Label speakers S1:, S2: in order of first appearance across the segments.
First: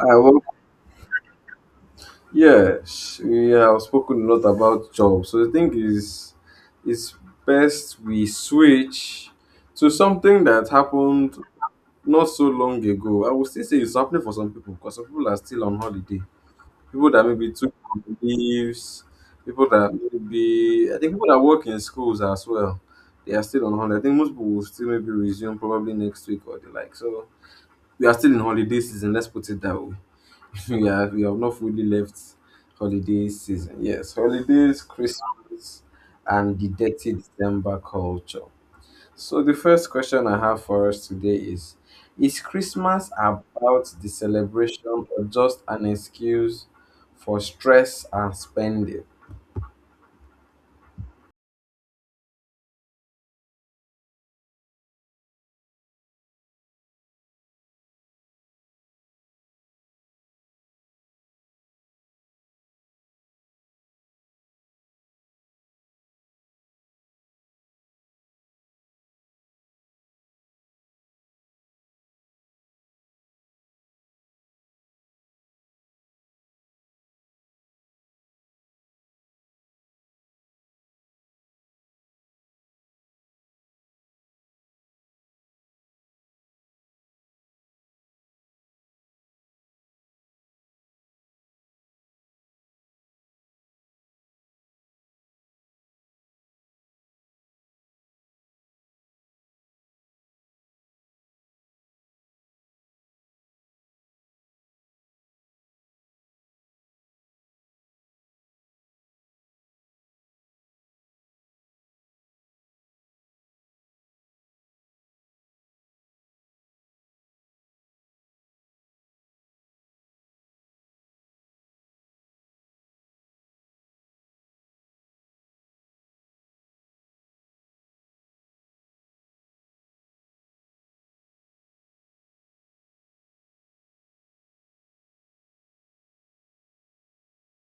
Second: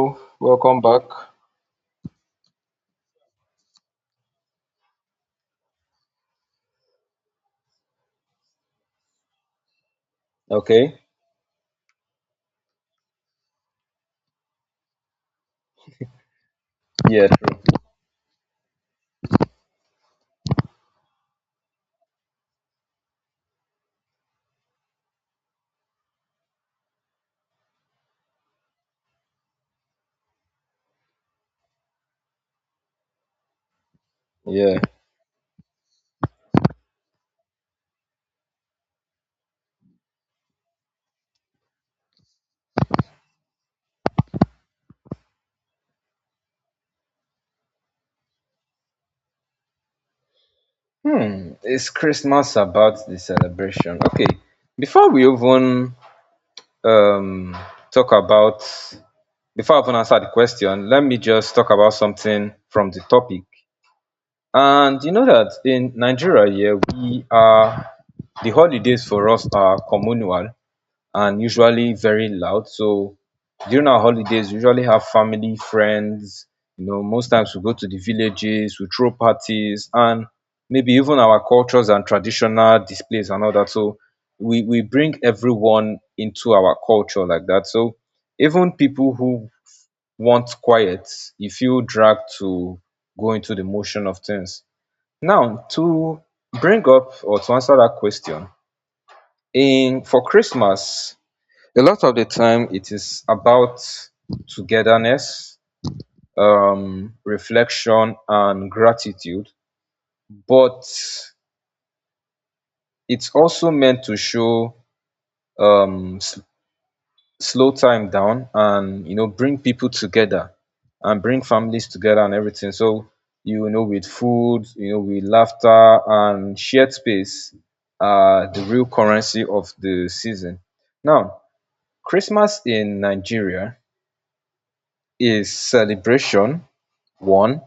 S1: I work,
S2: welcome back.
S1: yeah, we have spoken a lot about jobs. So the thing is, it's best we switch to something that
S2: Okay.
S1: happened not so long ago. I will still say it's happening for some people because some people are still on holiday. People that
S2: Yeah,
S1: maybe took
S2: true.
S1: leaves, people that maybe, I think people that work in schools as well, they are still on holiday. I think most people will still maybe resume probably next week or the like. So we are still in holiday season, let's put it that way. Yeah, we have not fully left holiday season. Yes,
S2: Yeah.
S1: holidays, Christmas, and the dirty December culture. So the first question I have for us today is Christmas about the celebration or just an excuse for stress and spending?
S2: Hmm. Is Christmas about the celebration? Okay. Before we even um talk about Before I even answer the question, let me just talk about something from the topic. And you know that in Nigeria, yeah, we are the holidays for us are communal and usually very loud. So during our holidays, we usually have family, friends. You know, most times we go to the villages, we throw parties, and maybe even our cultures and traditional displays and all that. So we bring everyone into our culture like that. So even people who want quiet, you feel dragged to go into the motion of things. Now to bring up or to answer that question, in for Christmas, a lot of the time it is about togetherness, reflection and gratitude, but it's also meant to show, um, s- slow time down, and you know, bring people together and bring families together and everything. So you know, with food, you know, with laughter and shared space are the real currency of the season. Now Christmas in Nigeria is celebration, one,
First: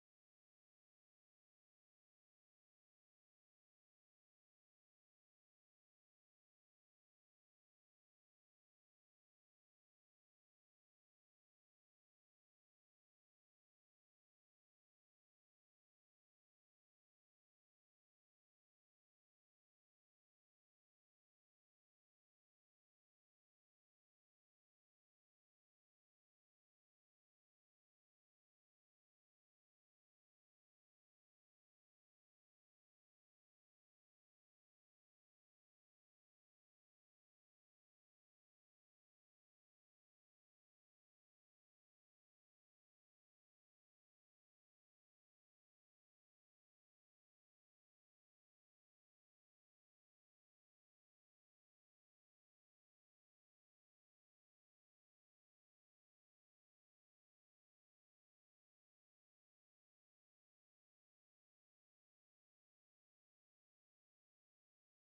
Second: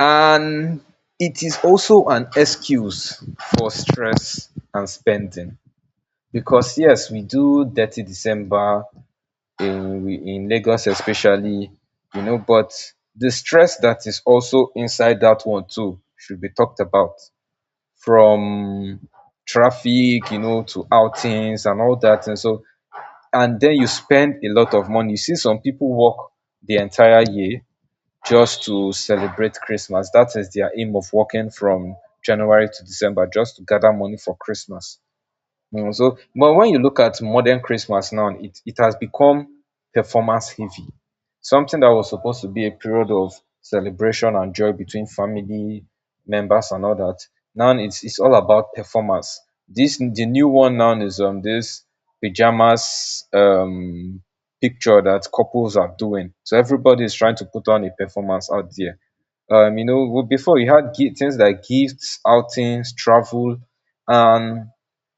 S2: and it is also an excuse for stress and spending because yes, we do dirty December in we in Lagos especially, you know. But the stress that is also inside that one too should be talked about, from traffic, you know, to outings and all that. And so and then you spend a lot of money. You see some people work the entire year just to celebrate Christmas. That is their aim of working from January to December, just to gather money for Christmas. Mm, so but when you look at modern Christmas now, it has become performance heavy. Something that was supposed to be a period of celebration and joy between family members and all that. Now it's all about performance. This The new one now is this pajamas picture that couples are doing. So everybody is trying to put on a performance out there, you know. Well, before we had things like gifts, outings, travel, and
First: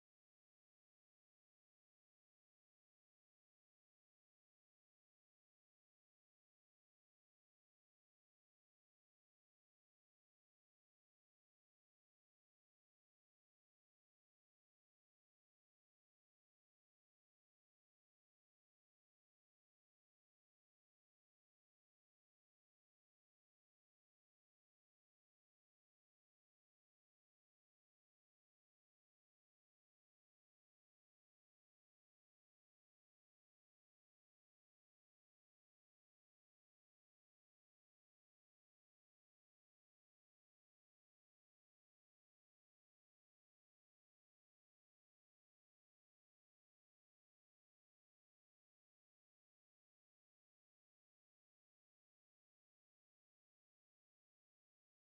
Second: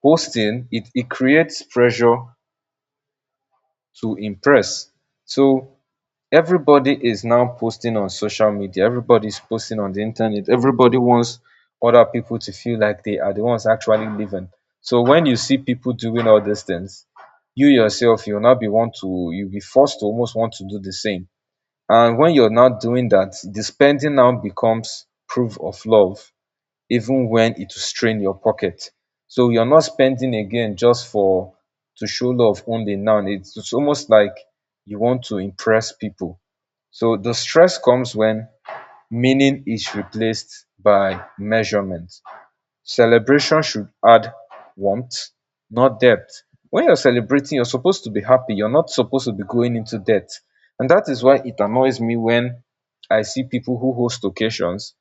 S2: hosting. It creates pressure to impress. So everybody is now posting on social media. Everybody's posting on the internet. Everybody wants other people to feel like they are the ones actually living. So when you see people doing all these things, you yourself, you'll not be want to you'll be forced to almost want to do the same. And when you're not doing that, the spending now becomes proof of love even when it will strain your pocket. So you're not spending again just for to show love only. Now it's almost like you want to impress people. So the stress comes when meaning is replaced by measurement. Celebration should add warmth, not depth. When you're celebrating, you're supposed to be happy. You're not supposed to be going into debt. And that is why it annoys me when I see people who host occasions,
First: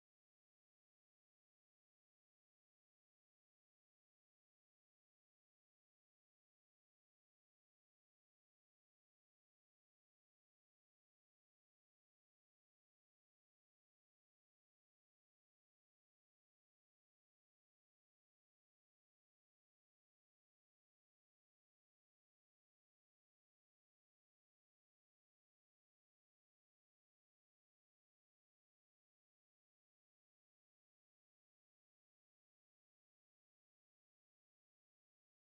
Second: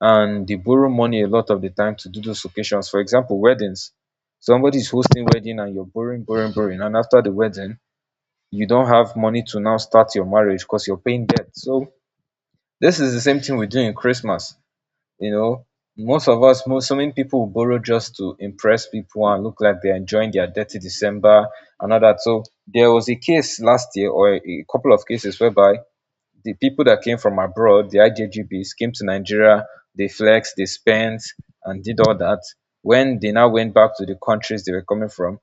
S2: and they borrow money a lot of the time to do those occasions, for example weddings. Somebody is hosting wedding and you're borrowing, borrowing, borrowing, and after the wedding you don't have money to now start your marriage because you're paying debt. So this is the same thing we do in Christmas. You know, most of us, most so many people will borrow just to impress people and look like they're enjoying their dirty December and all that. So there was a case last year or a couple of cases whereby the people that came from abroad, the IJGBs, came to Nigeria. They flexed, they spent, and did all that. When they now went back to the countries they were coming from,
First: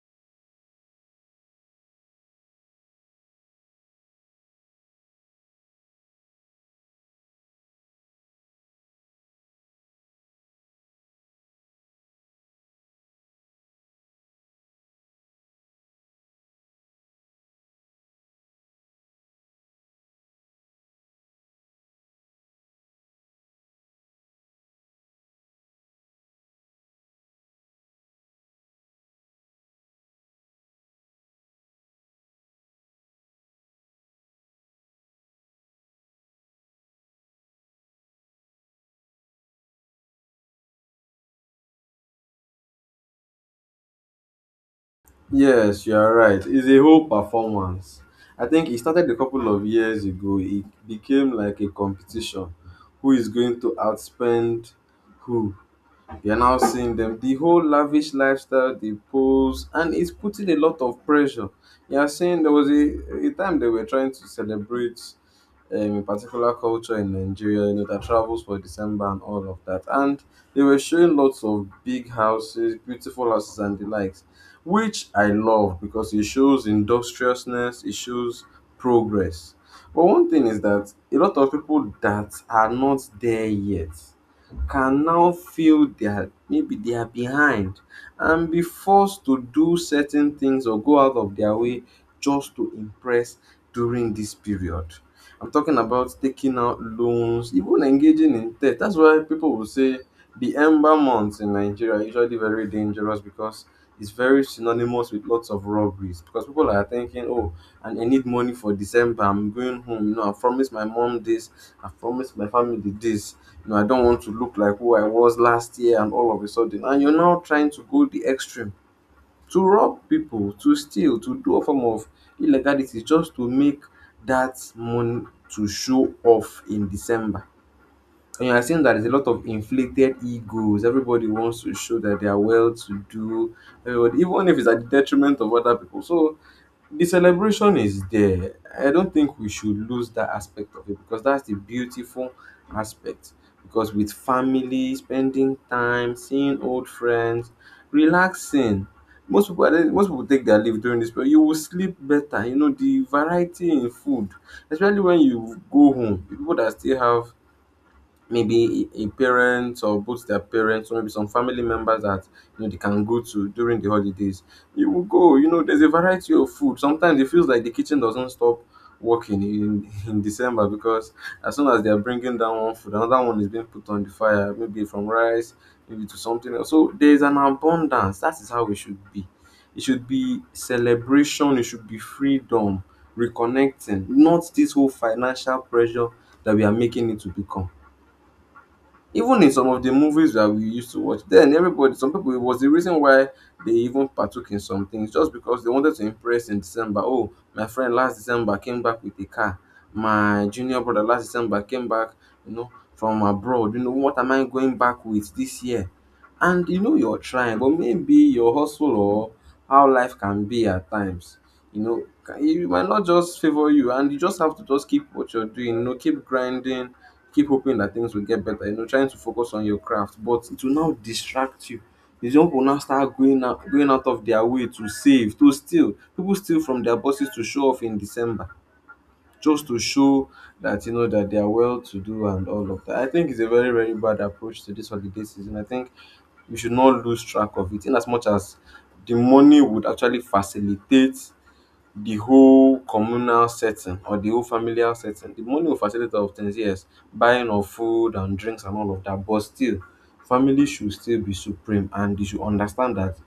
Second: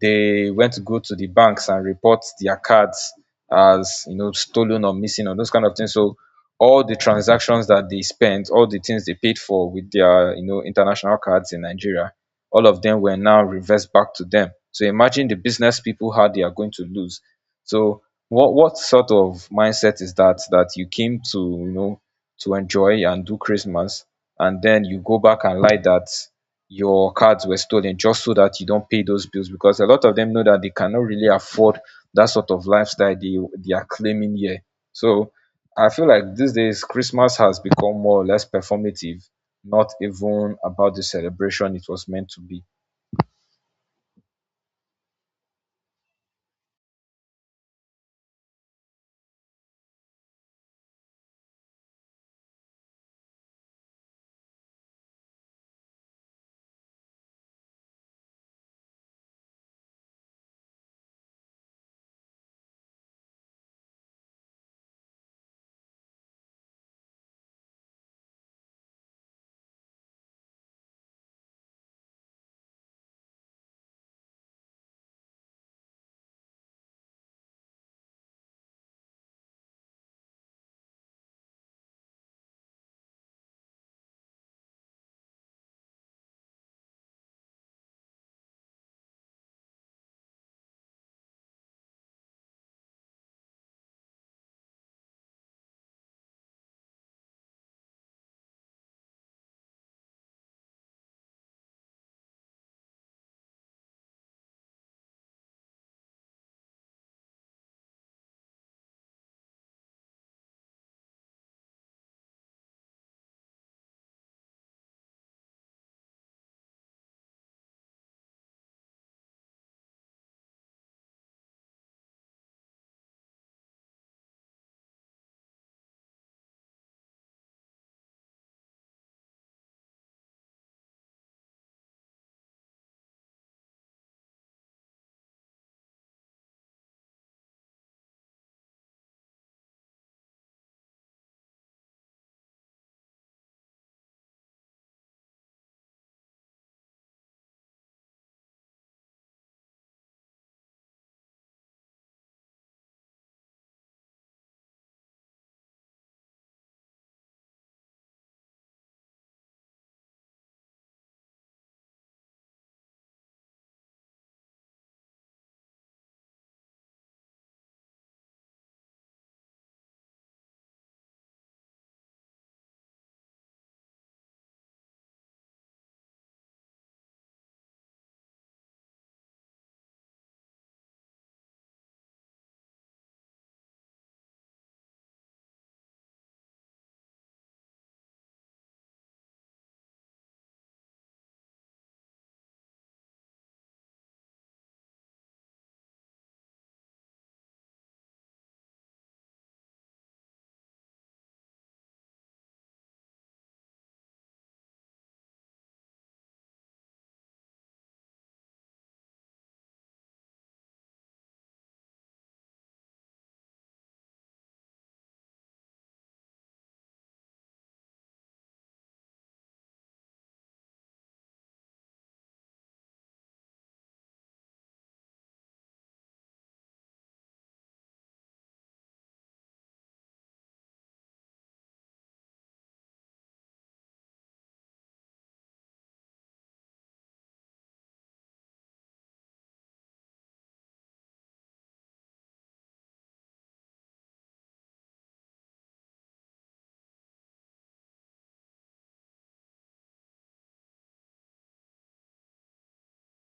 S2: they went to go to the banks and report their cards as, you know, stolen or missing or those kind of things. So all the transactions that they spent, all the things they paid for with their, you know, international cards in Nigeria, all of them were now reversed back to them. So imagine the business people how they are going to lose. So what sort of mindset is that, that you came to, you know, to enjoy and do Christmas, and then you go back and lie that your cards were stolen just so that you don't pay those bills because a lot of them know that they cannot really afford that sort of lifestyle they are claiming here. So I feel like these days Christmas has become more or less performative, not even about the celebration it was meant to be.
S1: Yes, you are right. It's a whole performance. I think it started a couple of years ago. It became like a competition. Who is going to outspend who? You're now seeing them. The whole lavish lifestyle they pose, and it's putting a lot of pressure. You're seeing there was a time they were trying to celebrate a particular culture in Nigeria, you know, that travels for December and all of that. And they were showing lots of big houses, beautiful houses, and the likes, which I love because it shows industriousness, it shows progress. But one thing is that a lot of people that are not there yet can now feel their maybe they are behind and be forced to do certain things or go out of their way just to impress during this period. I'm talking about taking out loans, even engaging in debt. That's why people will say the ember months in Nigeria are usually very dangerous because it's very synonymous with lots of robberies. Because people are thinking, oh, and I need money for December. I'm going home. You know, I promised my mom this. I promised my family this no, I don't want to look like who I was last year and all of a sudden. And you're now trying to go the extreme to rob people, to steal, to do a form of illegality just to make that money to show off in December. And you're seeing that there's a lot of inflated egos. Everybody wants to show that they are well to do. Everybody, even if it's at the detriment of other people. So the celebration is there. I don't think we should lose that aspect of it because that's the beautiful aspect. Because with family, spending time, seeing old friends, relaxing. Most people, I don't- most people take their leave during this, but you will sleep better. You know the variety in food, especially when you go home. People that still have maybe a parent or both their parents or maybe some family members that you know they can go to during the holidays. You will go, you know, there's a variety of food. Sometimes it feels like the kitchen doesn't stop working in, in December because as soon as they are bringing down one food, another one is being put on the fire, maybe from rice, maybe to something else. So there's an abundance. That is how it should be. It should be celebration, it should be freedom, reconnecting, not this whole financial pressure that we are making it to become. Even in some of the movies that we used to watch then, everybody some people it was the reason why they even partook in some things just because they wanted to impress in December. Oh, my friend last December came back with a car. My junior brother last December came back, you know, from abroad. You know, what am I going back with this year? And you know you're trying, but maybe your hustle or how life can be at times. You know, it might not just favor you, and you just have to just keep what you're doing. You know, keep grinding keep hoping that things will get better. You know, trying to focus on your craft, but it will now distract you. The young will now start going out of their way to save, to steal. People steal from their bosses to show off in December, just to show that you know that they are well to do and all of that. I think it's a very very bad approach to this holiday season. I think we should not lose track of it, in as much as the money would actually facilitate the whole communal setting or the whole familial setting. The money will facilitate a lot of things, yes, buying of food and drinks and all of that, but still, family should still be supreme and they should understand that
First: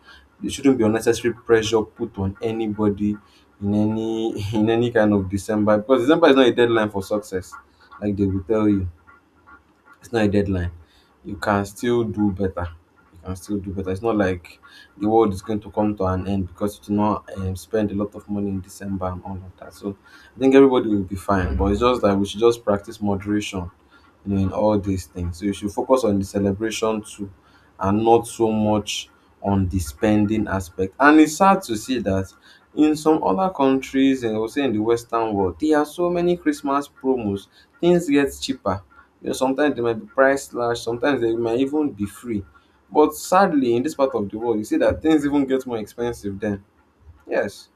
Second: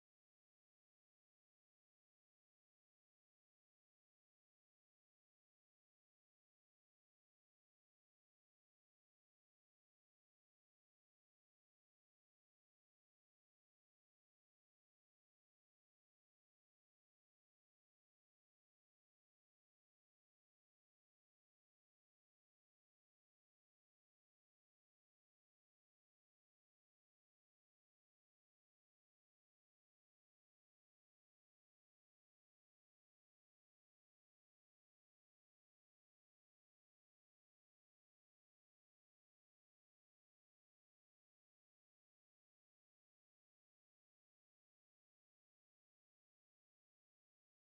S1: there shouldn't be unnecessary pressure put on anybody in any in any kind of December because December is not a deadline for success, like they will tell you. It's not a deadline. You can still do better. You can still do better. It's not like the world is going to come to an end because you do not spend a lot of money in December and all of that. So I think everybody will be fine. But it's just that we should just practice moderation you know, in all these things. So you should focus on the celebration too and not so much on the spending aspect. And it's sad to see that in some other countries, and also in the Western world, there are so many Christmas promos. Things get cheaper. You know, sometimes they might be price slash, sometimes they might even be free. But sadly, in this part of the world, you see that things even get more expensive then. Yes.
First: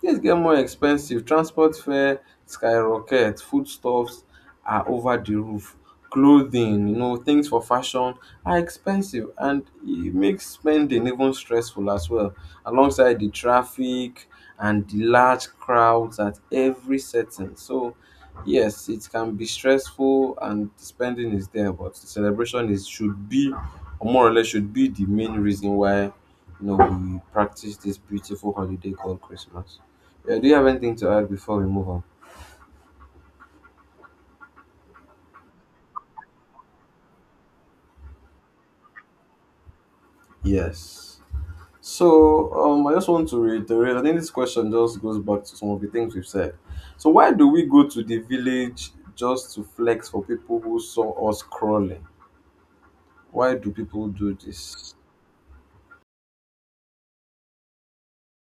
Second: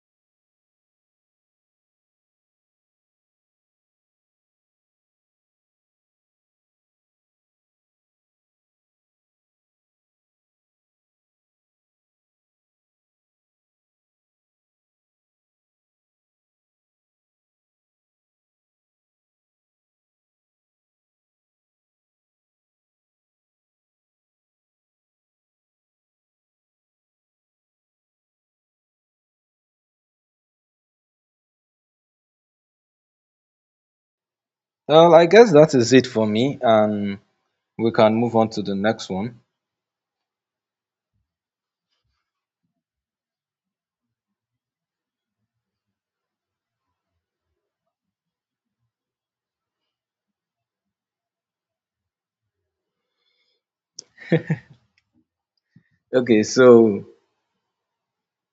S1: Things get more expensive. Transport fare skyrocket, foodstuffs are over the roof, clothing, you know, things for fashion are expensive and it makes spending even stressful as well. Alongside the traffic and the large crowds at every setting. So yes, it can be stressful and the spending is there, but the celebration is should be or more or less should be the main reason why you know we practice this beautiful holiday called Christmas. Yeah, do you have anything to add before we move on?
S2: Well, I guess that is it for me, and we can move on to the next one.
S1: Yes. So I just want to reiterate. I think this question just goes back to some of the things we've said. So why do we go to the village just to flex for people who saw us crawling? Why do people do this?
S2: Okay, so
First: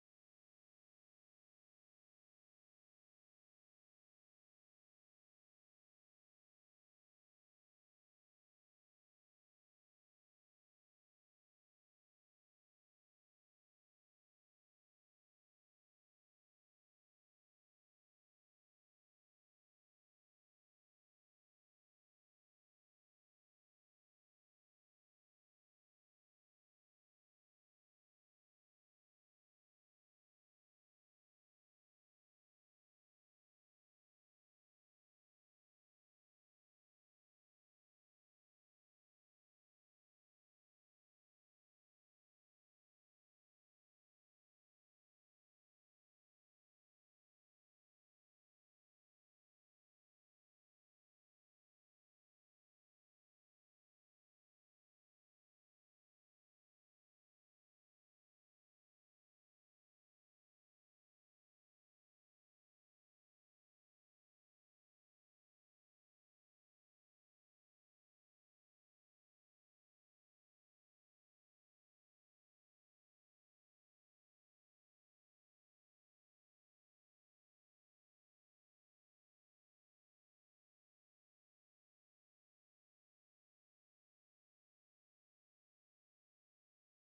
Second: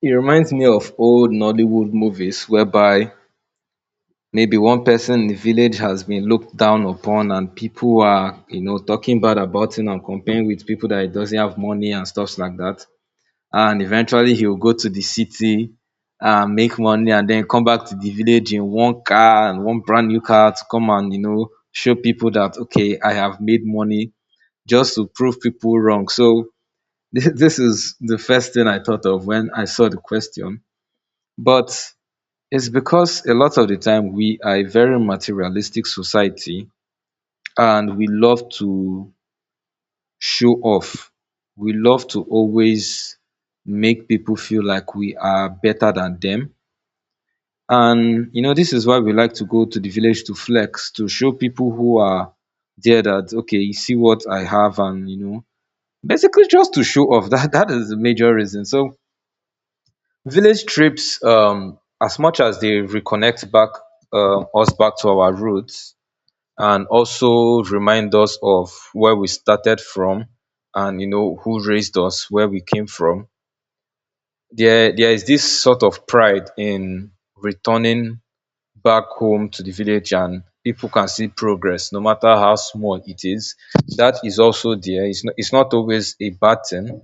S2: it reminds me of old Nollywood movies whereby maybe one person in the village has been looked down upon and people are, you know, talking bad about him and comparing with people that he doesn't have money and stuffs like that. And eventually he will go to the city and make money and then come back to the village in one car and one brand new car to come and, you know, show people that, okay, I have made money just to prove people wrong. So this is the first thing I thought of when I saw the question. But it's because a lot of the time we are a very materialistic society, and we love to show off. We love to always make people feel like we are better than them. And you know, this is why we like to go to the village to flex, to show people who are there that okay, you see what I have. And you know, basically just to show off that that is the major reason. So village trips, as much as they reconnect back, us back to our roots, and also remind us of where we started from and you know who raised us, where we came from. There is this sort of pride in returning back home to the village and people can see progress no matter how small it is. That is also there. It's not always a bad thing,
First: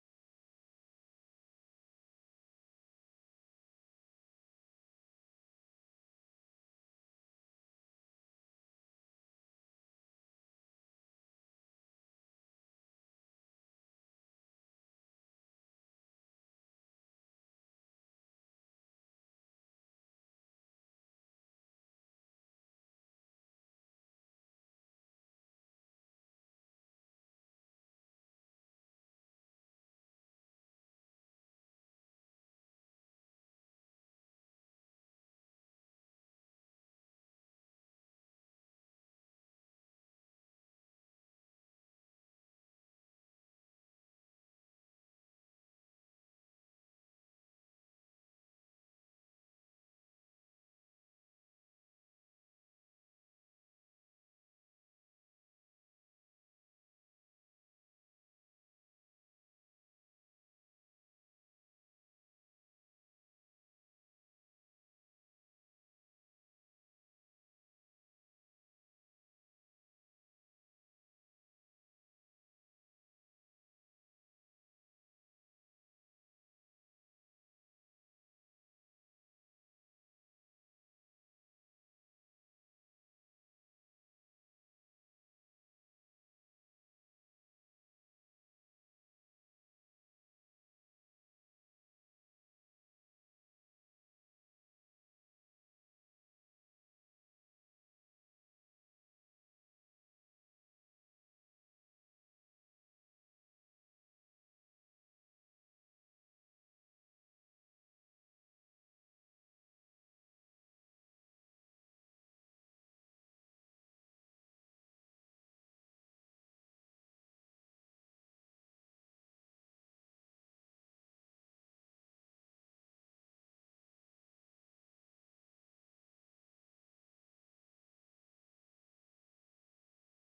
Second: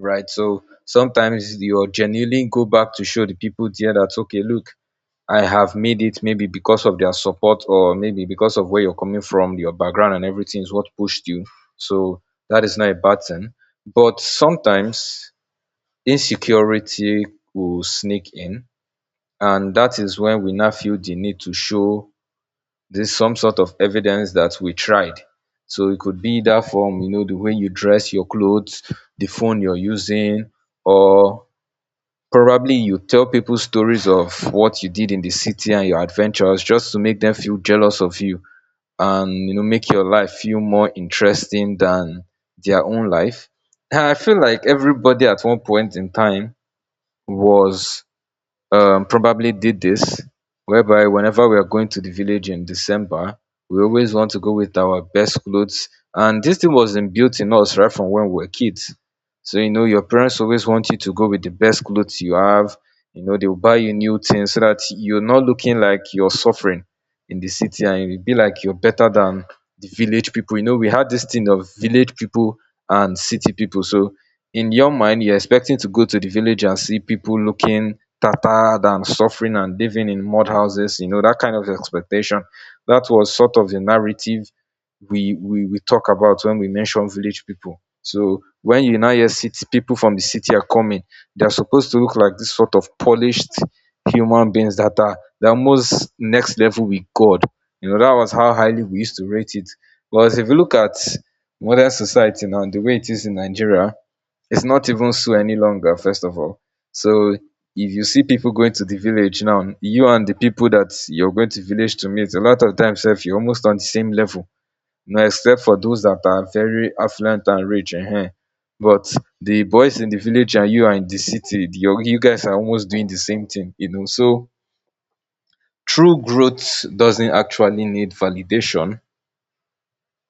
S2: right? So sometimes you're genuinely go back to show the people there that okay, look, I have made it, maybe because of their support or maybe because of where you're coming from, your background and everything is what pushed you. So that is not a bad thing. But sometimes insecurity will sneak in, and that is when we now feel the need to show this some sort of evidence that we tried. So it could be that form, you know, the way you dress, your clothes, the phone you're using, or probably you tell people stories of what you did in the city and your adventures just to make them feel jealous of you, and you know, make your life feel more interesting than their own life. And I feel like everybody at one point in time was, probably did this, whereby whenever we are going to the village in December, we always want to go with our best clothes. And this thing was inbuilt in us right from when we were kids. So, you know, your parents always want you to go with the best clothes you have. You know, they'll buy you new things so that you're not looking like you're suffering in the city and you'll be like you're better than the village people. You know, we had this thing of village people and city people. So, in your mind, you're expecting to go to the village and see people looking tattered and suffering and living in mud houses, you know, that kind of expectation. That was sort of the narrative we talk about when we mention village people. So when you now hear city people from the city are coming, they are supposed to look like this sort of polished human beings that are the almost next level with God. You know, that was how highly we used to rate it. Whereas if you look at modern society now, and the way it is in Nigeria, it's not even so any longer. First of all, so if you see people going to the village now, you and the people that you're going to village to meet, a lot of times sef, you're almost on the same level. No, except for those that are very affluent and rich, ehen, but the boys in the village and you are in the city, you guys are almost doing the same thing, you know. So true growth doesn't actually need validation.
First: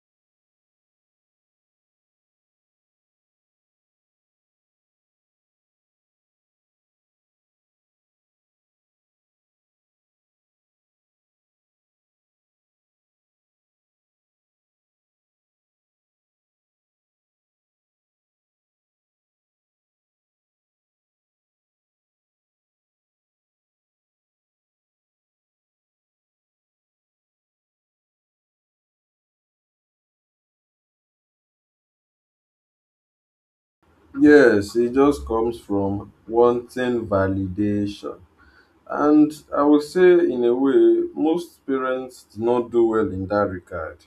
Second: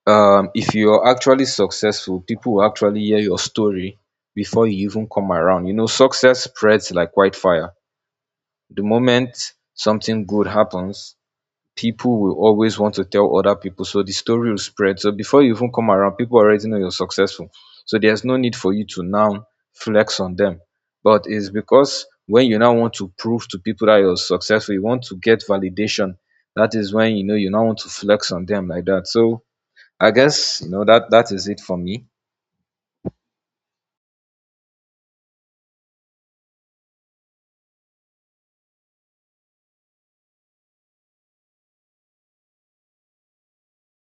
S2: If you're actually successful, people will actually hear your story before you even come around. You know, success spreads like wildfire. The moment something good happens, people will always want to tell other people, so the story will spread. So before you even come around, people already know you're successful. So there's no need for you to now flex on them. But it's because when you now want to prove to people that you're successful, you want to get validation. That is when you know you now want to flex on them like that. So I guess, you know, that is it for me.
S1: Yes, it just comes from wanting validation. And I would say, in a way, most parents do not do well in that regard.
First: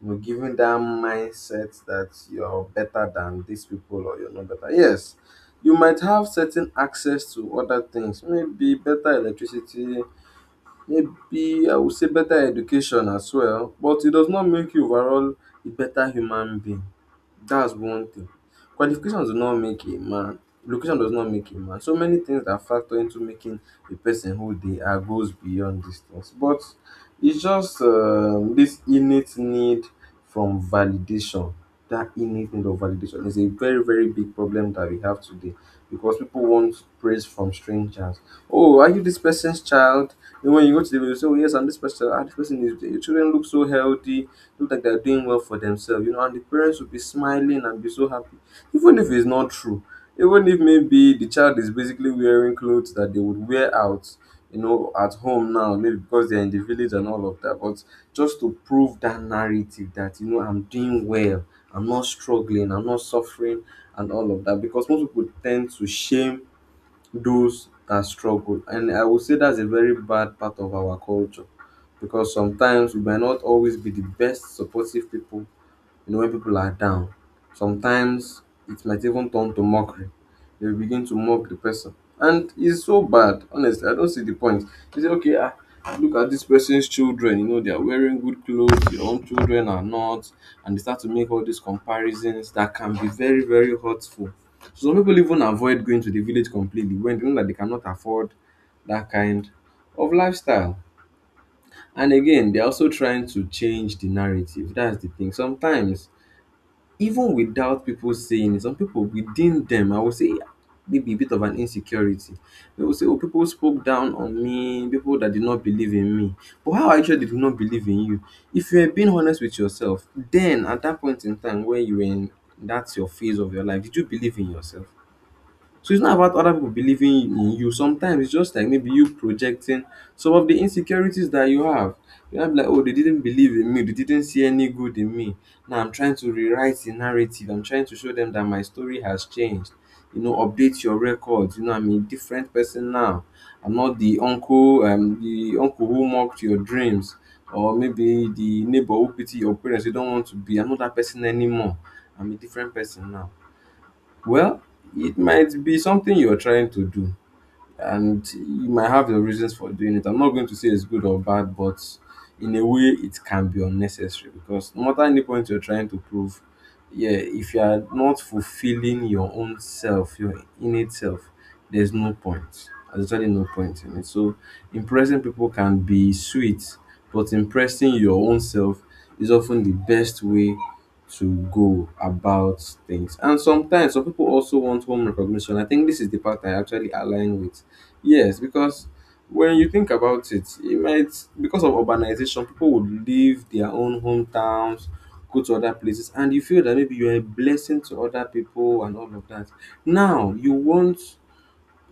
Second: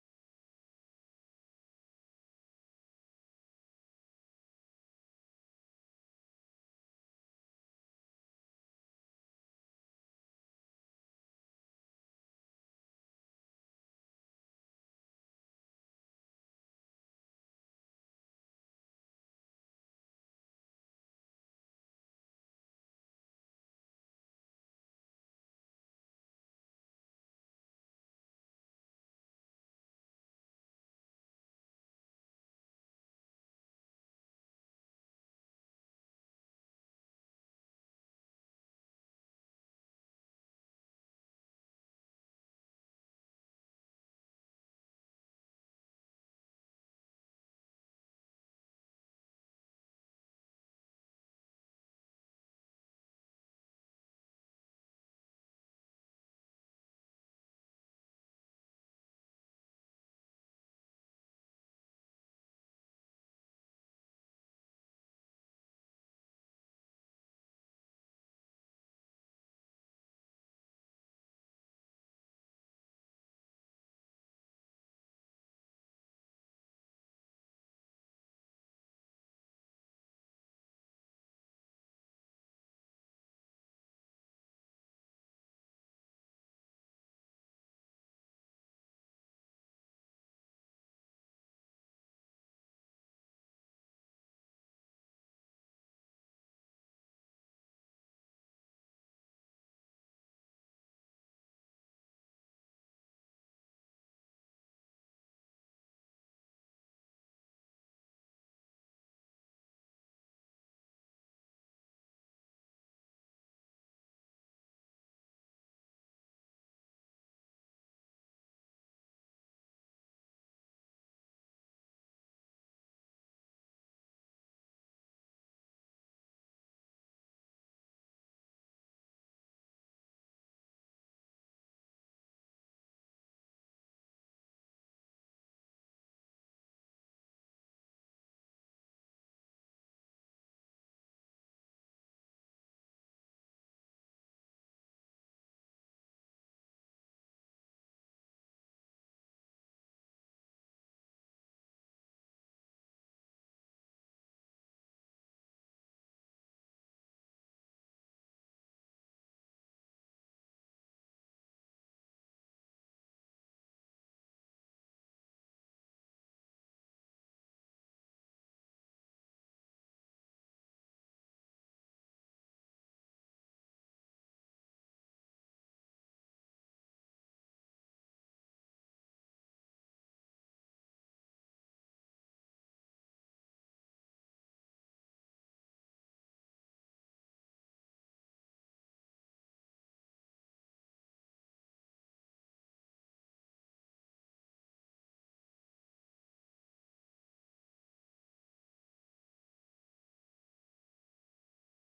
S1: You know, giving that mindset that you're better than these people or you're not better. Yes, you might have certain access to other things, maybe better electricity, maybe I would say better education as well, but it does not make you overall a better human being that's one thing. Qualifications do not make a man. Location does not make a man. So many things that factor into making a person who they are goes beyond distance. But it's just this innate need from validation. That innate need of validation is a very, very big problem that we have today because people want praise from strangers. Oh, are you this person's child? And when you go to the video, you say, oh, yes, I'm this person. Ah, this person is, your children look so healthy look like they're doing well for themselves, you know, and the parents will be smiling and be so happy. Even if it's not true, even if maybe the child is basically wearing clothes that they would wear out, you know, at home now, maybe because they're in the village and all of that, but just to prove that narrative that, you know, I'm doing well, I'm not struggling, I'm not suffering, and all of that, because most people tend to shame those that struggle. And I would say that's a very bad part of our culture because sometimes we may not always be the best supportive people you know, when people are down, sometimes it might even turn to mockery. They will begin to mock the person. And it's so bad, honestly. I don't see the point. They say, okay, ah, look at this person's children. You know, they are wearing good clothes, your own children are not. And they start to make all these comparisons that can be very, very hurtful. So some people even avoid going to the village completely when they know that they cannot afford that kind of lifestyle. And again, they're also trying to change the narrative. That's the thing. Sometimes even without people saying it, some people within them, I would say maybe a bit of an insecurity. They will say, oh, people spoke down on me, people that did not believe in me. But how are you sure they do not believe in you? If you are being honest with yourself, then at that point in time where you were in that's your phase of your life, did you believe in yourself? So it's not about other people believing in you. Sometimes it's just like maybe you projecting some of the insecurities that you have. You have like, oh, they didn't believe in me. They didn't see any good in me. Now I'm trying to rewrite the narrative. I'm trying to show them that my story has changed. You know, update your records. You know, I'm a different person now. I'm not the uncle, the uncle who mocked your dreams, or maybe the neighbor who pity your parents. You don't want to be. I'm not that person anymore. I'm a different person now. Well, it might be something you're trying to do and you might have your reasons for doing it. I'm not going to say it's good or bad, but in a way, it can be unnecessary because no matter any point you're trying to prove, yeah, if you are not fulfilling your own self, your innate self, there's no point. There's actually no point in it. So impressing people can be sweet, but impressing your own self is often the best way to go about things. And sometimes some people also want home recognition. I think this is the part I actually align with. Yes, because when you think about it, it might because of urbanization, people would leave their own hometowns, go to other places, and you feel that maybe you're a blessing to other people and all of that. Now you want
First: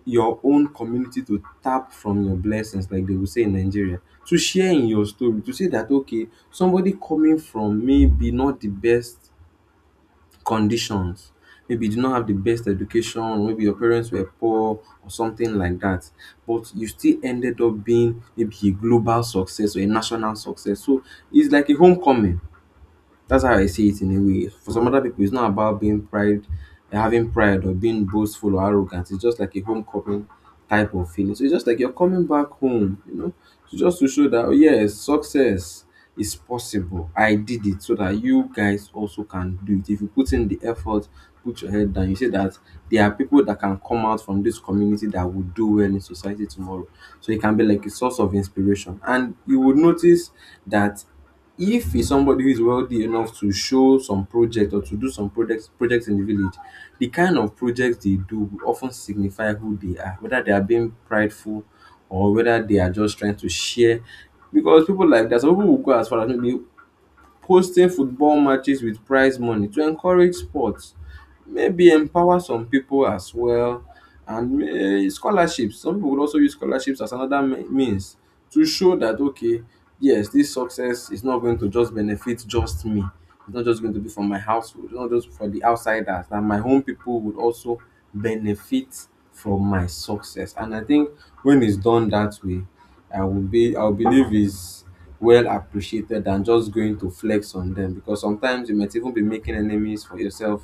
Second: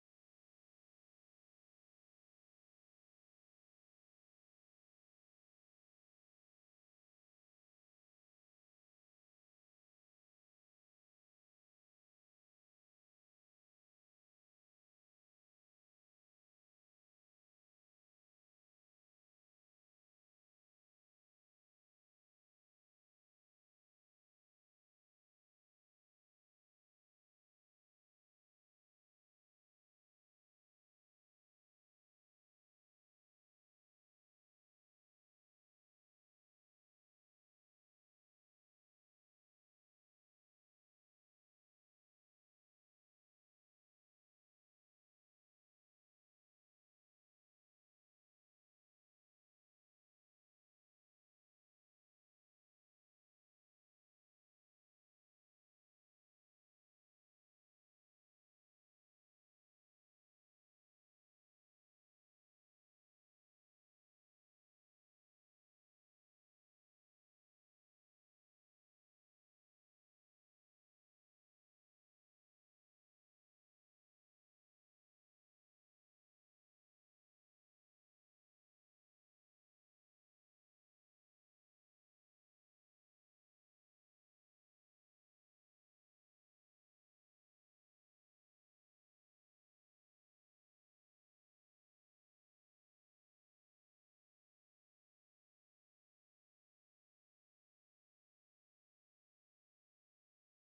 S1: your own community to tap from your blessings, like they will say in Nigeria, to share in your story, to say that okay, somebody coming from maybe not the best conditions. Maybe you did not have the best education, or maybe your parents were poor or something like that. But you still ended up being maybe a global success or a national success. So it's like a homecoming. That's how I see it in a way. For some other people, it's not about being pride, having pride or being boastful or arrogant. It's just like a homecoming type of feeling. So it's just like you're coming back home, you know. So just to show that oh, yes, success is possible. I did it so that you guys also can do it. If you put in the effort, put your head down, you say that there are people that can come out from this community that will do well in society tomorrow. So it can be like a source of inspiration. And you would notice that if he's somebody who is wealthy enough to show some project or to do some projects in the village, the kind of projects they do will of signify who they are, whether they are being prideful or whether they are just trying to share. Because people like that, some people will go as far as maybe posting football matches with prize money to encourage sports, maybe empower some people as well, and may scholarships, some people would also use scholarships as another means to show that okay, yes, this success is not going to just benefit just me. It's not just going to be for my household, it's not just for the outsiders that my home people would also benefit from my success. And I think when it's done that way, I will believe is well appreciated than just going to flex on them, because sometimes you might even be making enemies for yourself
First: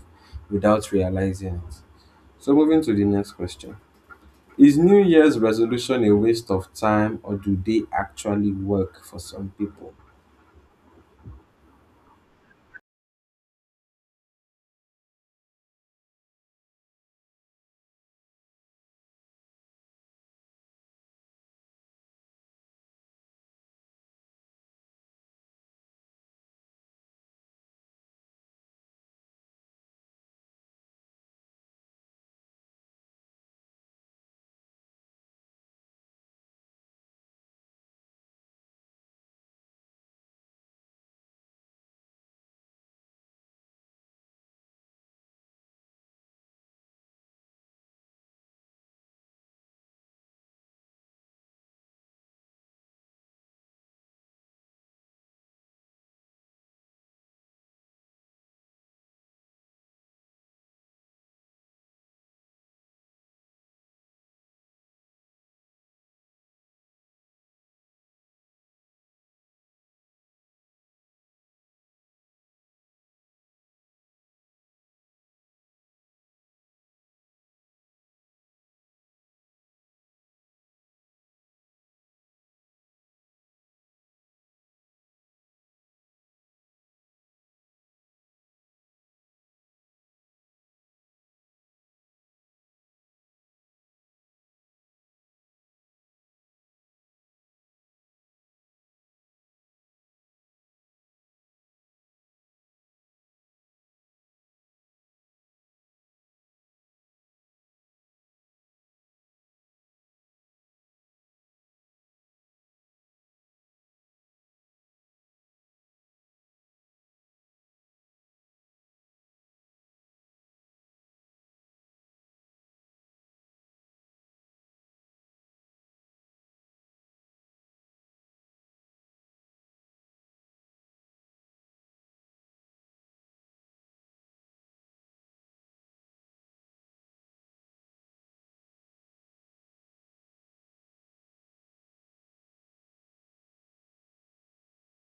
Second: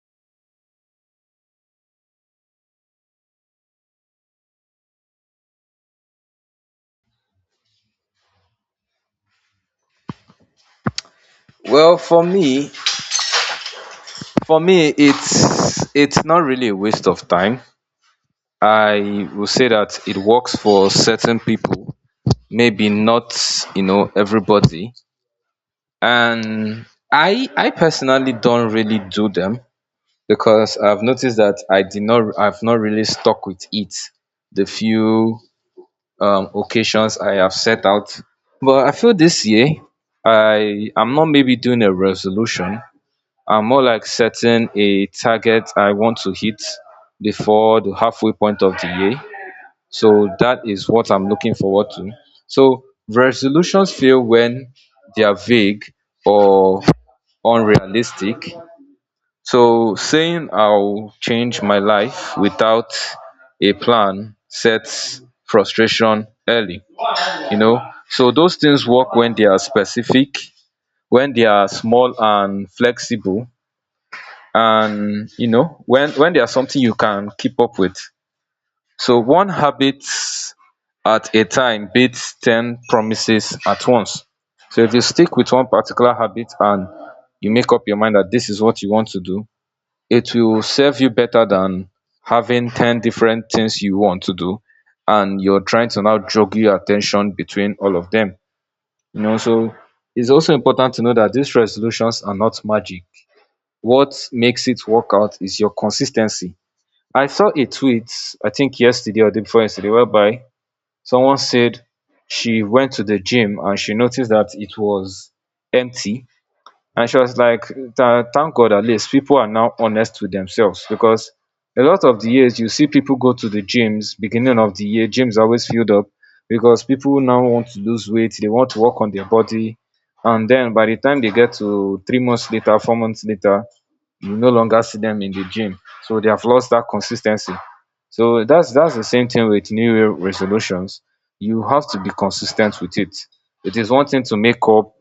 S1: without realizing it. So, moving to the next question. Is New Year's resolution a waste of time or do they actually work for some people?
S2: Well, for me, it's not really a waste of time. I will say that it works for certain people, maybe not, you know, everybody. And I personally don't really do them because I've noticed that I've not really stuck with it the few occasions I have set out. But I feel this year I am not maybe doing a resolution. I'm more like setting a target I want to hit before the halfway point of the year. So that is what I'm looking forward to. So resolutions fail when they are vague or unrealistic. So saying "I'll change my life" without a plan sets frustration early, you know. So those things work when they are specific, when they are small and flexible, and you know, when there's something you can keep up with. So one habit at a time beats 10 promises at once. So if you stick with one particular habit and you make up your mind that this is what you want to do, it will serve you better than having 10 different things you want to do and you're trying to now jog your attention between all of them, you know. So it's also important to know that these resolutions are not magic. What makes it work out is your consistency. I saw a tweet, I think yesterday or the day before yesterday, whereby someone said she went to the gym and she noticed that it was empty. And she was like, Thank God, at least people are now honest with themselves, because a lot of the years you see people go to the gyms, beginning of the year, gyms are always filled up because people now want to lose weight, they want to work on their body. And then by the time they get to 3 months later, 4 months later, you no longer see them in the gym. So they have lost that consistency." So that's the same thing with New Year resolutions. You have to be consistent with it. It is one thing to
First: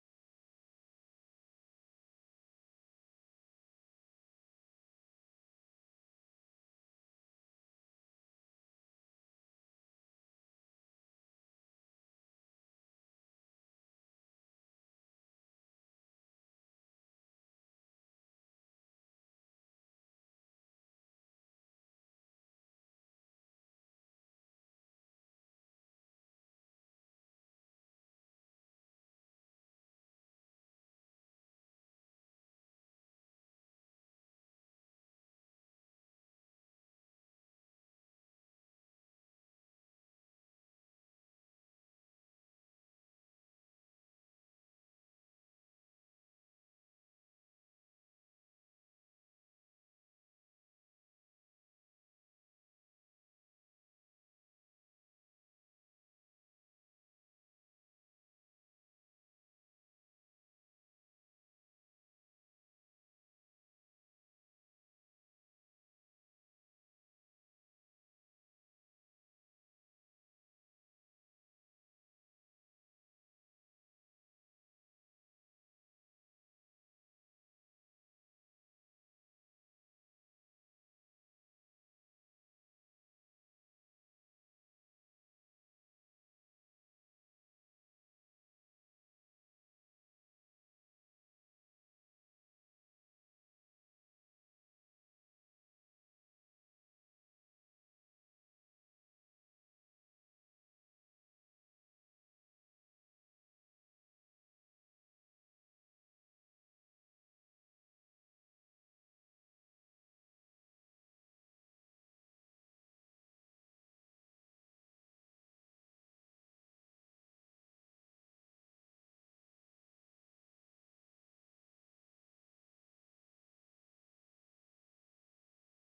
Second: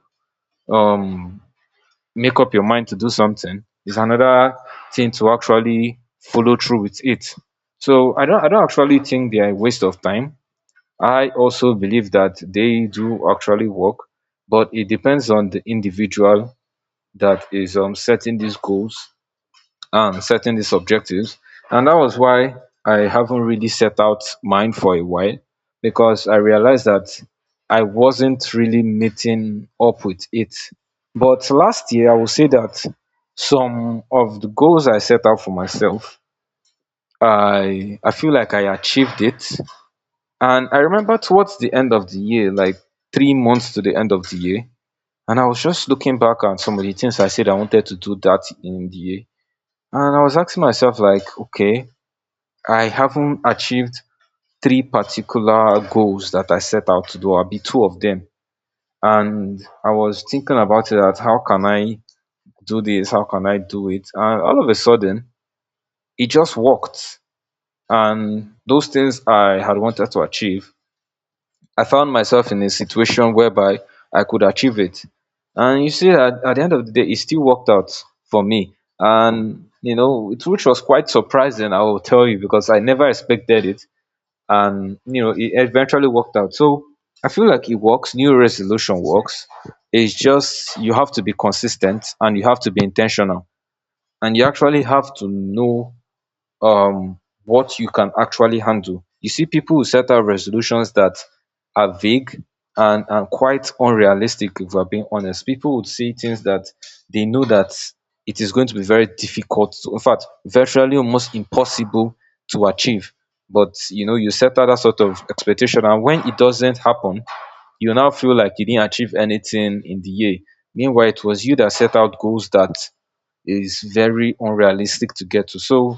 S2: um make up your mind to do something. It's another thing to actually follow through with it. So I don't actually think they are a waste of time. I also believe that they do actually work, but it depends on the individual that is setting these goals and setting these objectives. And that was why I haven't really set out mine for a while, because I realized that I wasn't really meeting up with it. But last year, I will say that some of the goals I set out for myself, I feel like I achieved it. And I remember towards the end of the year, like 3 months to the end of the year, and I was just looking back at some of the things I said I wanted to do that in the year, and I was asking myself like, okay, I haven't achieved three particular goals that I set out to do. I'll be two of them. And I was thinking about it, that how can I do this, how can I do it, and all of a sudden it just worked. And those things I had wanted to achieve, I found myself in a situation whereby I could achieve it. And you see, at the end of the day, it still worked out for me. And you know it, which was quite surprising, I will tell you, because I never expected it. And you know, it eventually worked out. So I feel like it works. New resolution works. It's just you have to be consistent and you have to be intentional, and you actually have to know um what you can actually handle. You see people who set out resolutions that are vague and quite unrealistic. If we're being honest, people would say things that they know that it is going to be very difficult to, in fact virtually almost impossible to achieve. But you know, you set out that sort of expectation, and when it doesn't happen, you now feel like you didn't achieve anything in the year. Meanwhile, it was you that set out goals that is very unrealistic to get to. So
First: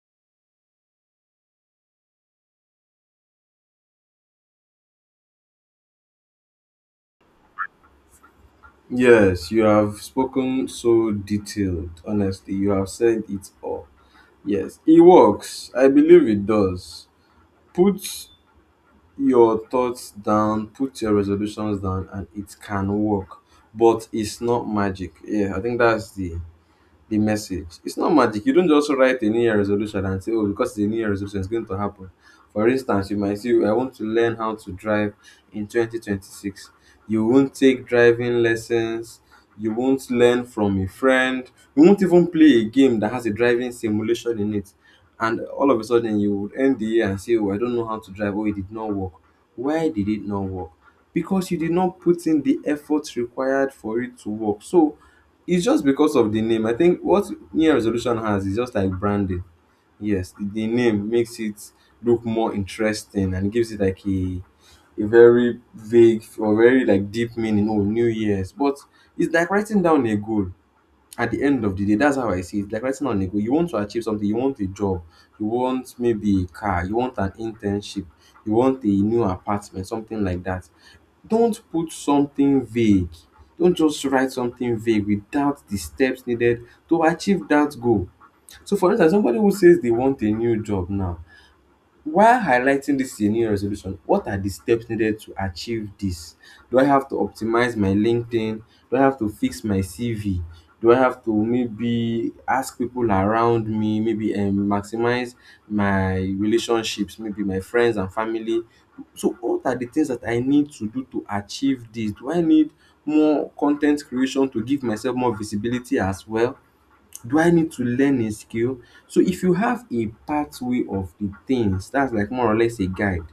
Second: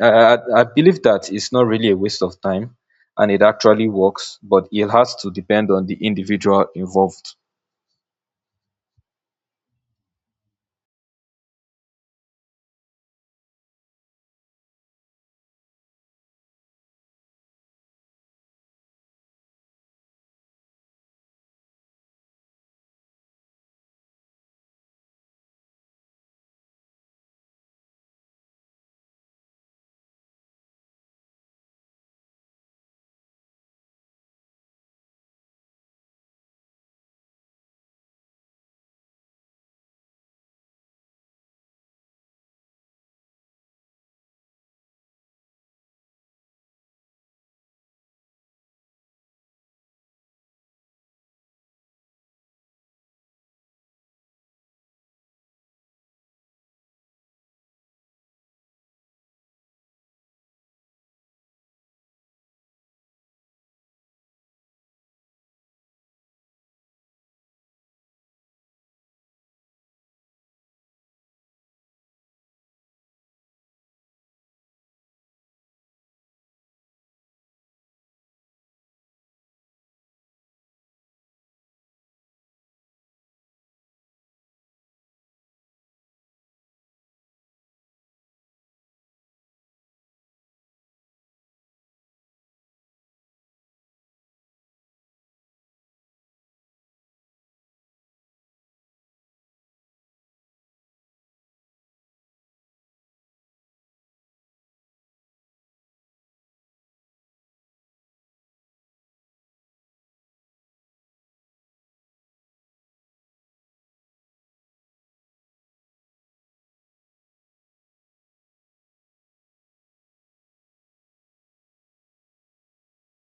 S2: I, I believe that it's not really a waste of time and it actually works, but it has to depend on the individual involved.
S1: Yes, you have spoken so detailed. Honestly, you have said it all. Yes, it works. I believe it does. Put your thoughts down, put your resolutions down, and it can work. But it's not magic. Yeah, I think that's the message. It's not magic. You don't just write a New Year resolution and say, oh, because it's a New Year resolution, it's going to happen. For instance, you might say, I want to learn how to drive in 2026. You won't take driving lessons. You won't learn from a friend. You won't even play a game that has a driving simulation in it. And all of a sudden, you would end the year and say, oh, I don't know how to drive. Oh, it did not work. Why did it not work? Because you did not put in the effort required for it to work. So, it's just because of the name. I think what New Year resolution has is just like branding. Yes, the name makes it look more interesting and gives it like a very vague or very like deep meaning. Oh, New Year's, but it's like writing down a goal. At the end of the day, that's how I see it. Like writing down a goal. You want to achieve something. You want a job. You want maybe a car. You want an internship. You want a new apartment. Something like that. Don't put something vague. Don't just write something vague without the steps needed to achieve that goal. So, for instance, somebody who says they want a new job now, while highlighting this year new resolution, what are the steps needed to achieve this? Do I have to optimize my LinkedIn? Do I have to fix my CV? Do I have to maybe ask people around me, maybe maximize my relationships, maybe my friends and family? So, what are the things that I need to do to achieve this? Do I need more content creation to give myself more visibility as well? Do I need to learn a skill? So if you have a pathway of the things, that's like more or less a guide.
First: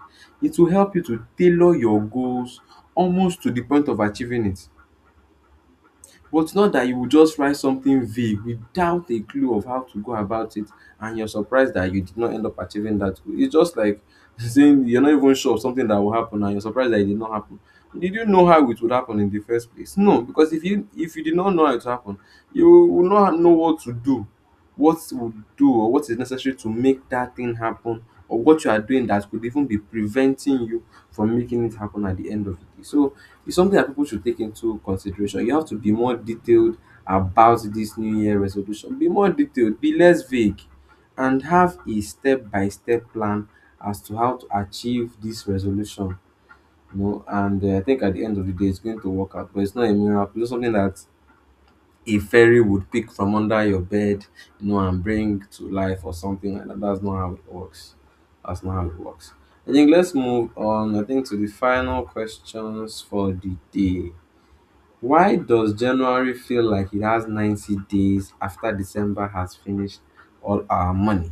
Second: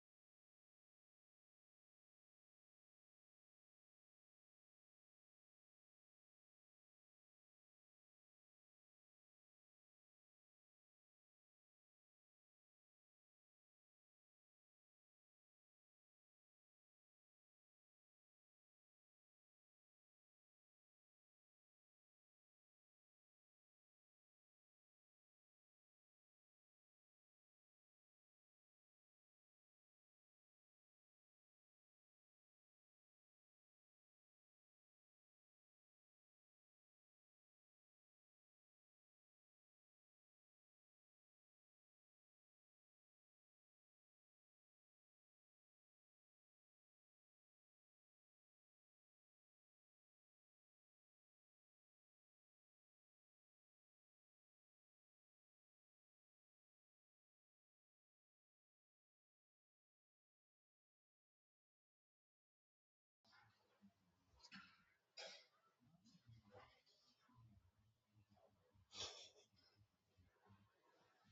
S1: It will help you to tailor your goals almost to the point of achieving it. But not that you will just write something vague without a clue of how to go about it and you're surprised that you did not end up achieving that goal. It's just like saying you're not even sure of something that will happen and you're surprised that it did not happen. Did you know how it would happen in the first place? No, because if you did not know how it happened, you will not know what to do, what would do or what is necessary to make that thing happen, or what you are doing that could even be preventing you from making it happen at the end of the day. So it's something that people should take into consideration. You have to be more detailed about this New Year resolution. Be more detailed, be less vague, and have a step by step plan as to how to achieve this resolution. You know, and I think at the end of the day, it's going to work out, but it's not a miracle. It's something that a fairy would pick from under your bed, you know, and bring to life or something like that. That's not how it works. That's not how it works. I think let's move on. I think to the final questions for the day. Why does January feel like it has 90 days after December has finished all our money?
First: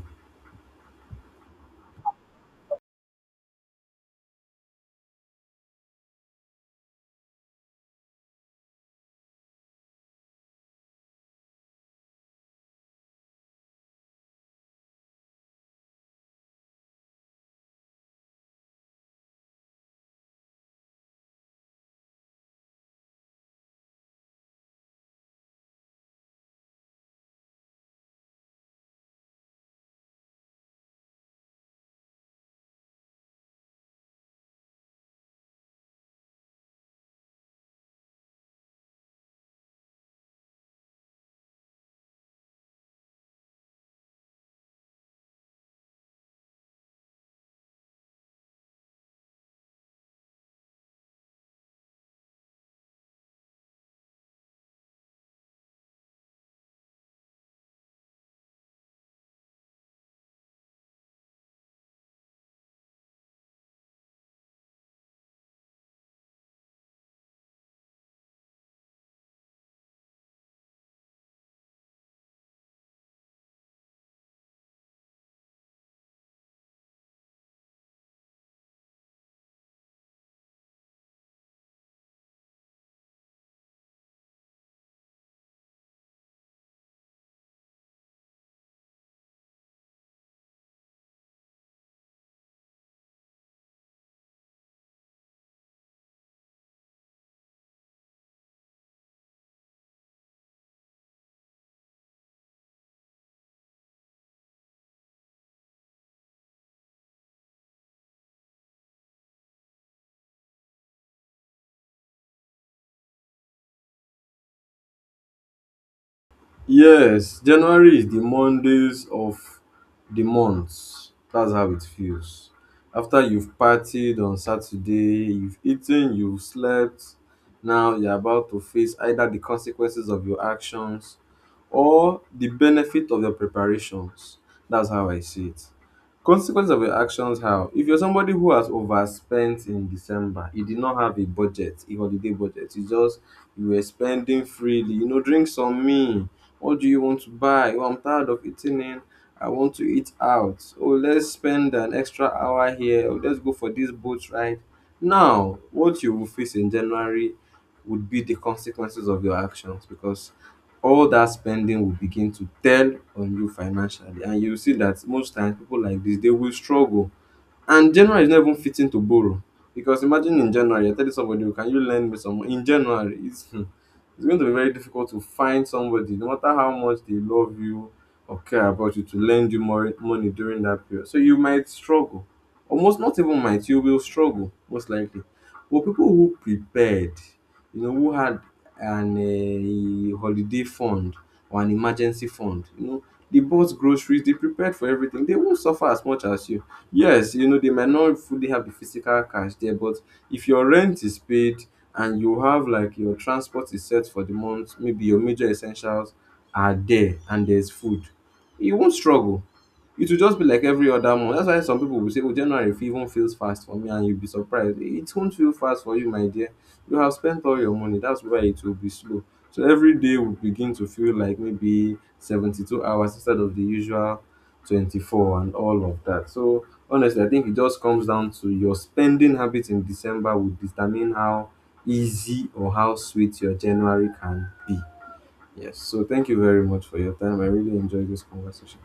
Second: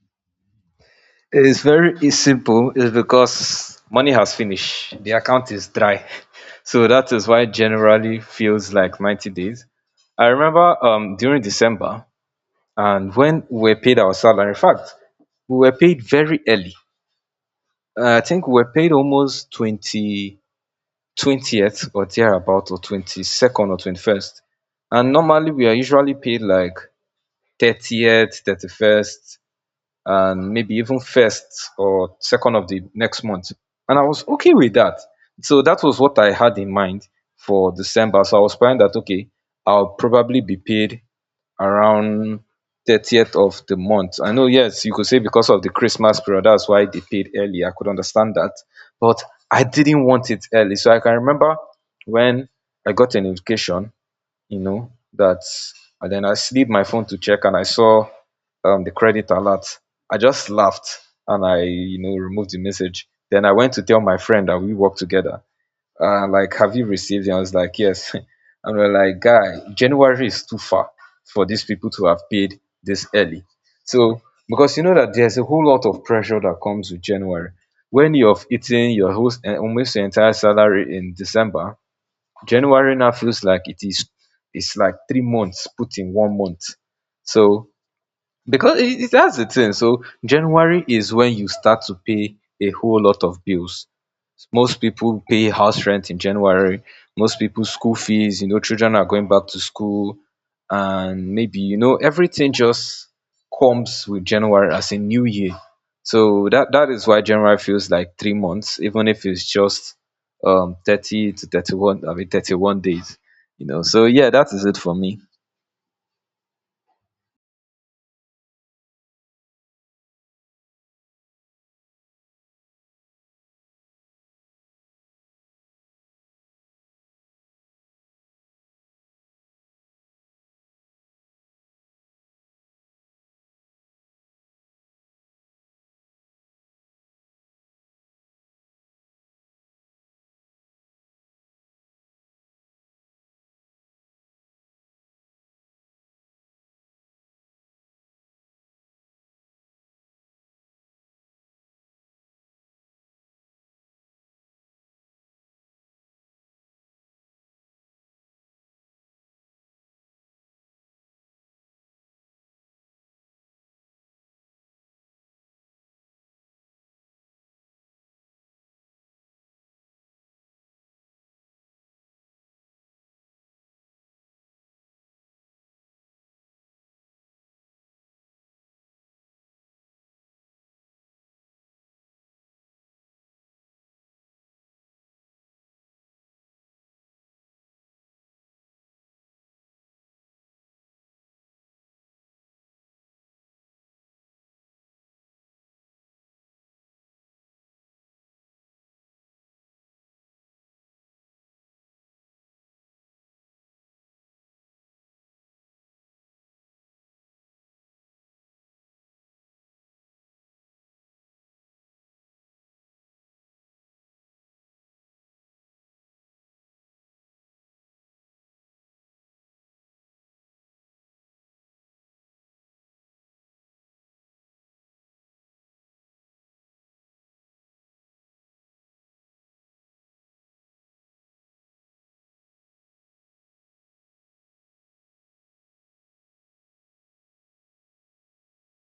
S2: It's very it's simple. It's because money has finished, the account is dry. So that is why it generally feels like 90 days. I remember during December, and when we were paid our salary, in fact, we were paid very early. I think we were paid almost 20, 20th or thereabout, or 22nd or 21st. And normally we are usually paid like 30th, 31st, and maybe even first or second of the next month, and I was okay with that. So that was what I had in mind for December. So I was planning that, okay, I'll probably be paid around 30th of the month. I know, yes, you could say because of the Christmas period, that's why they paid early. I could understand that, but I didn't want it early. So I can remember when I got a notification, you know, that, and then I slid my phone to check and I saw the credit alert. I just laughed, and I, you know, removed the message. Then I went to tell my friend that we work together, like, "Have you received it?" I was like, "Yes." And we're like, "Guy, January is too far for these people to have paid this early." So, because you know that there's a whole lot of pressure that comes with January. When you've eaten your whole, eh, almost your entire salary in December, January now feels like it's like 3 months put in 1 month. So, because that's the thing. So, January is when you start to pay a whole lot of bills. Most people pay house rent in January. Most people school fees, you know, children are going back to school, and maybe, you know, everything just comes with January as a new year. So that is why January feels like 3 months, even if it's just 30 to 31, 31 days, you know. So yeah, that is it for me.
S1: Yes, January is the Mondays of the month. That's how it feels. After you've partied on Saturday, you've eaten, you've slept, now you're about to face either the consequences of your actions or the benefit of your preparations. That's how I see it. Consequence of your actions how? If you're somebody who has overspent in December, you did not have a budget, a holiday budget, you just you were spending freely, you know, drink some me. What do you want to buy? Oh, I'm tired of eating in. I want to eat out. Oh, let's spend an extra hour here. Oh, let's go for this boat ride. Now, what you will face in January would be the consequences of your actions, because all that spending will begin to tell on you financially, and you see that most times people like this they will struggle. And January is not even fitting to borrow, because imagine in January you're telling somebody, "Oh, can you lend me some money?" In January, it's, hmm, it's going to be very difficult to find somebody, no matter how much they love you or care about you, to lend you more money during that period. So you might struggle, almost not even might, you will struggle most likely. But people who prepared, you know, who had an a holiday fund or an emergency fund, you know, they bought groceries, they prepared for everything. They won't suffer as much as you. Yes, you know, they might not fully have the physical cash there, but if your rent is paid and you have like your transport is set for the month, maybe your major essentials are there and there's food, you won't struggle. It will just be like every other month. That's why some people will say, Oh, January even feels fast for me, and you'll be surprised. It won't feel fast for you, my dear. You have spent all your money. That's why it will be slow. So every day will begin to feel like maybe 72 hours instead of the usual 24 and all of that. So honestly, I think it just comes down to your spending habits in December will determine how easy or how sweet your January can be. Yes. So thank you very much for your time. I really enjoyed this conversation.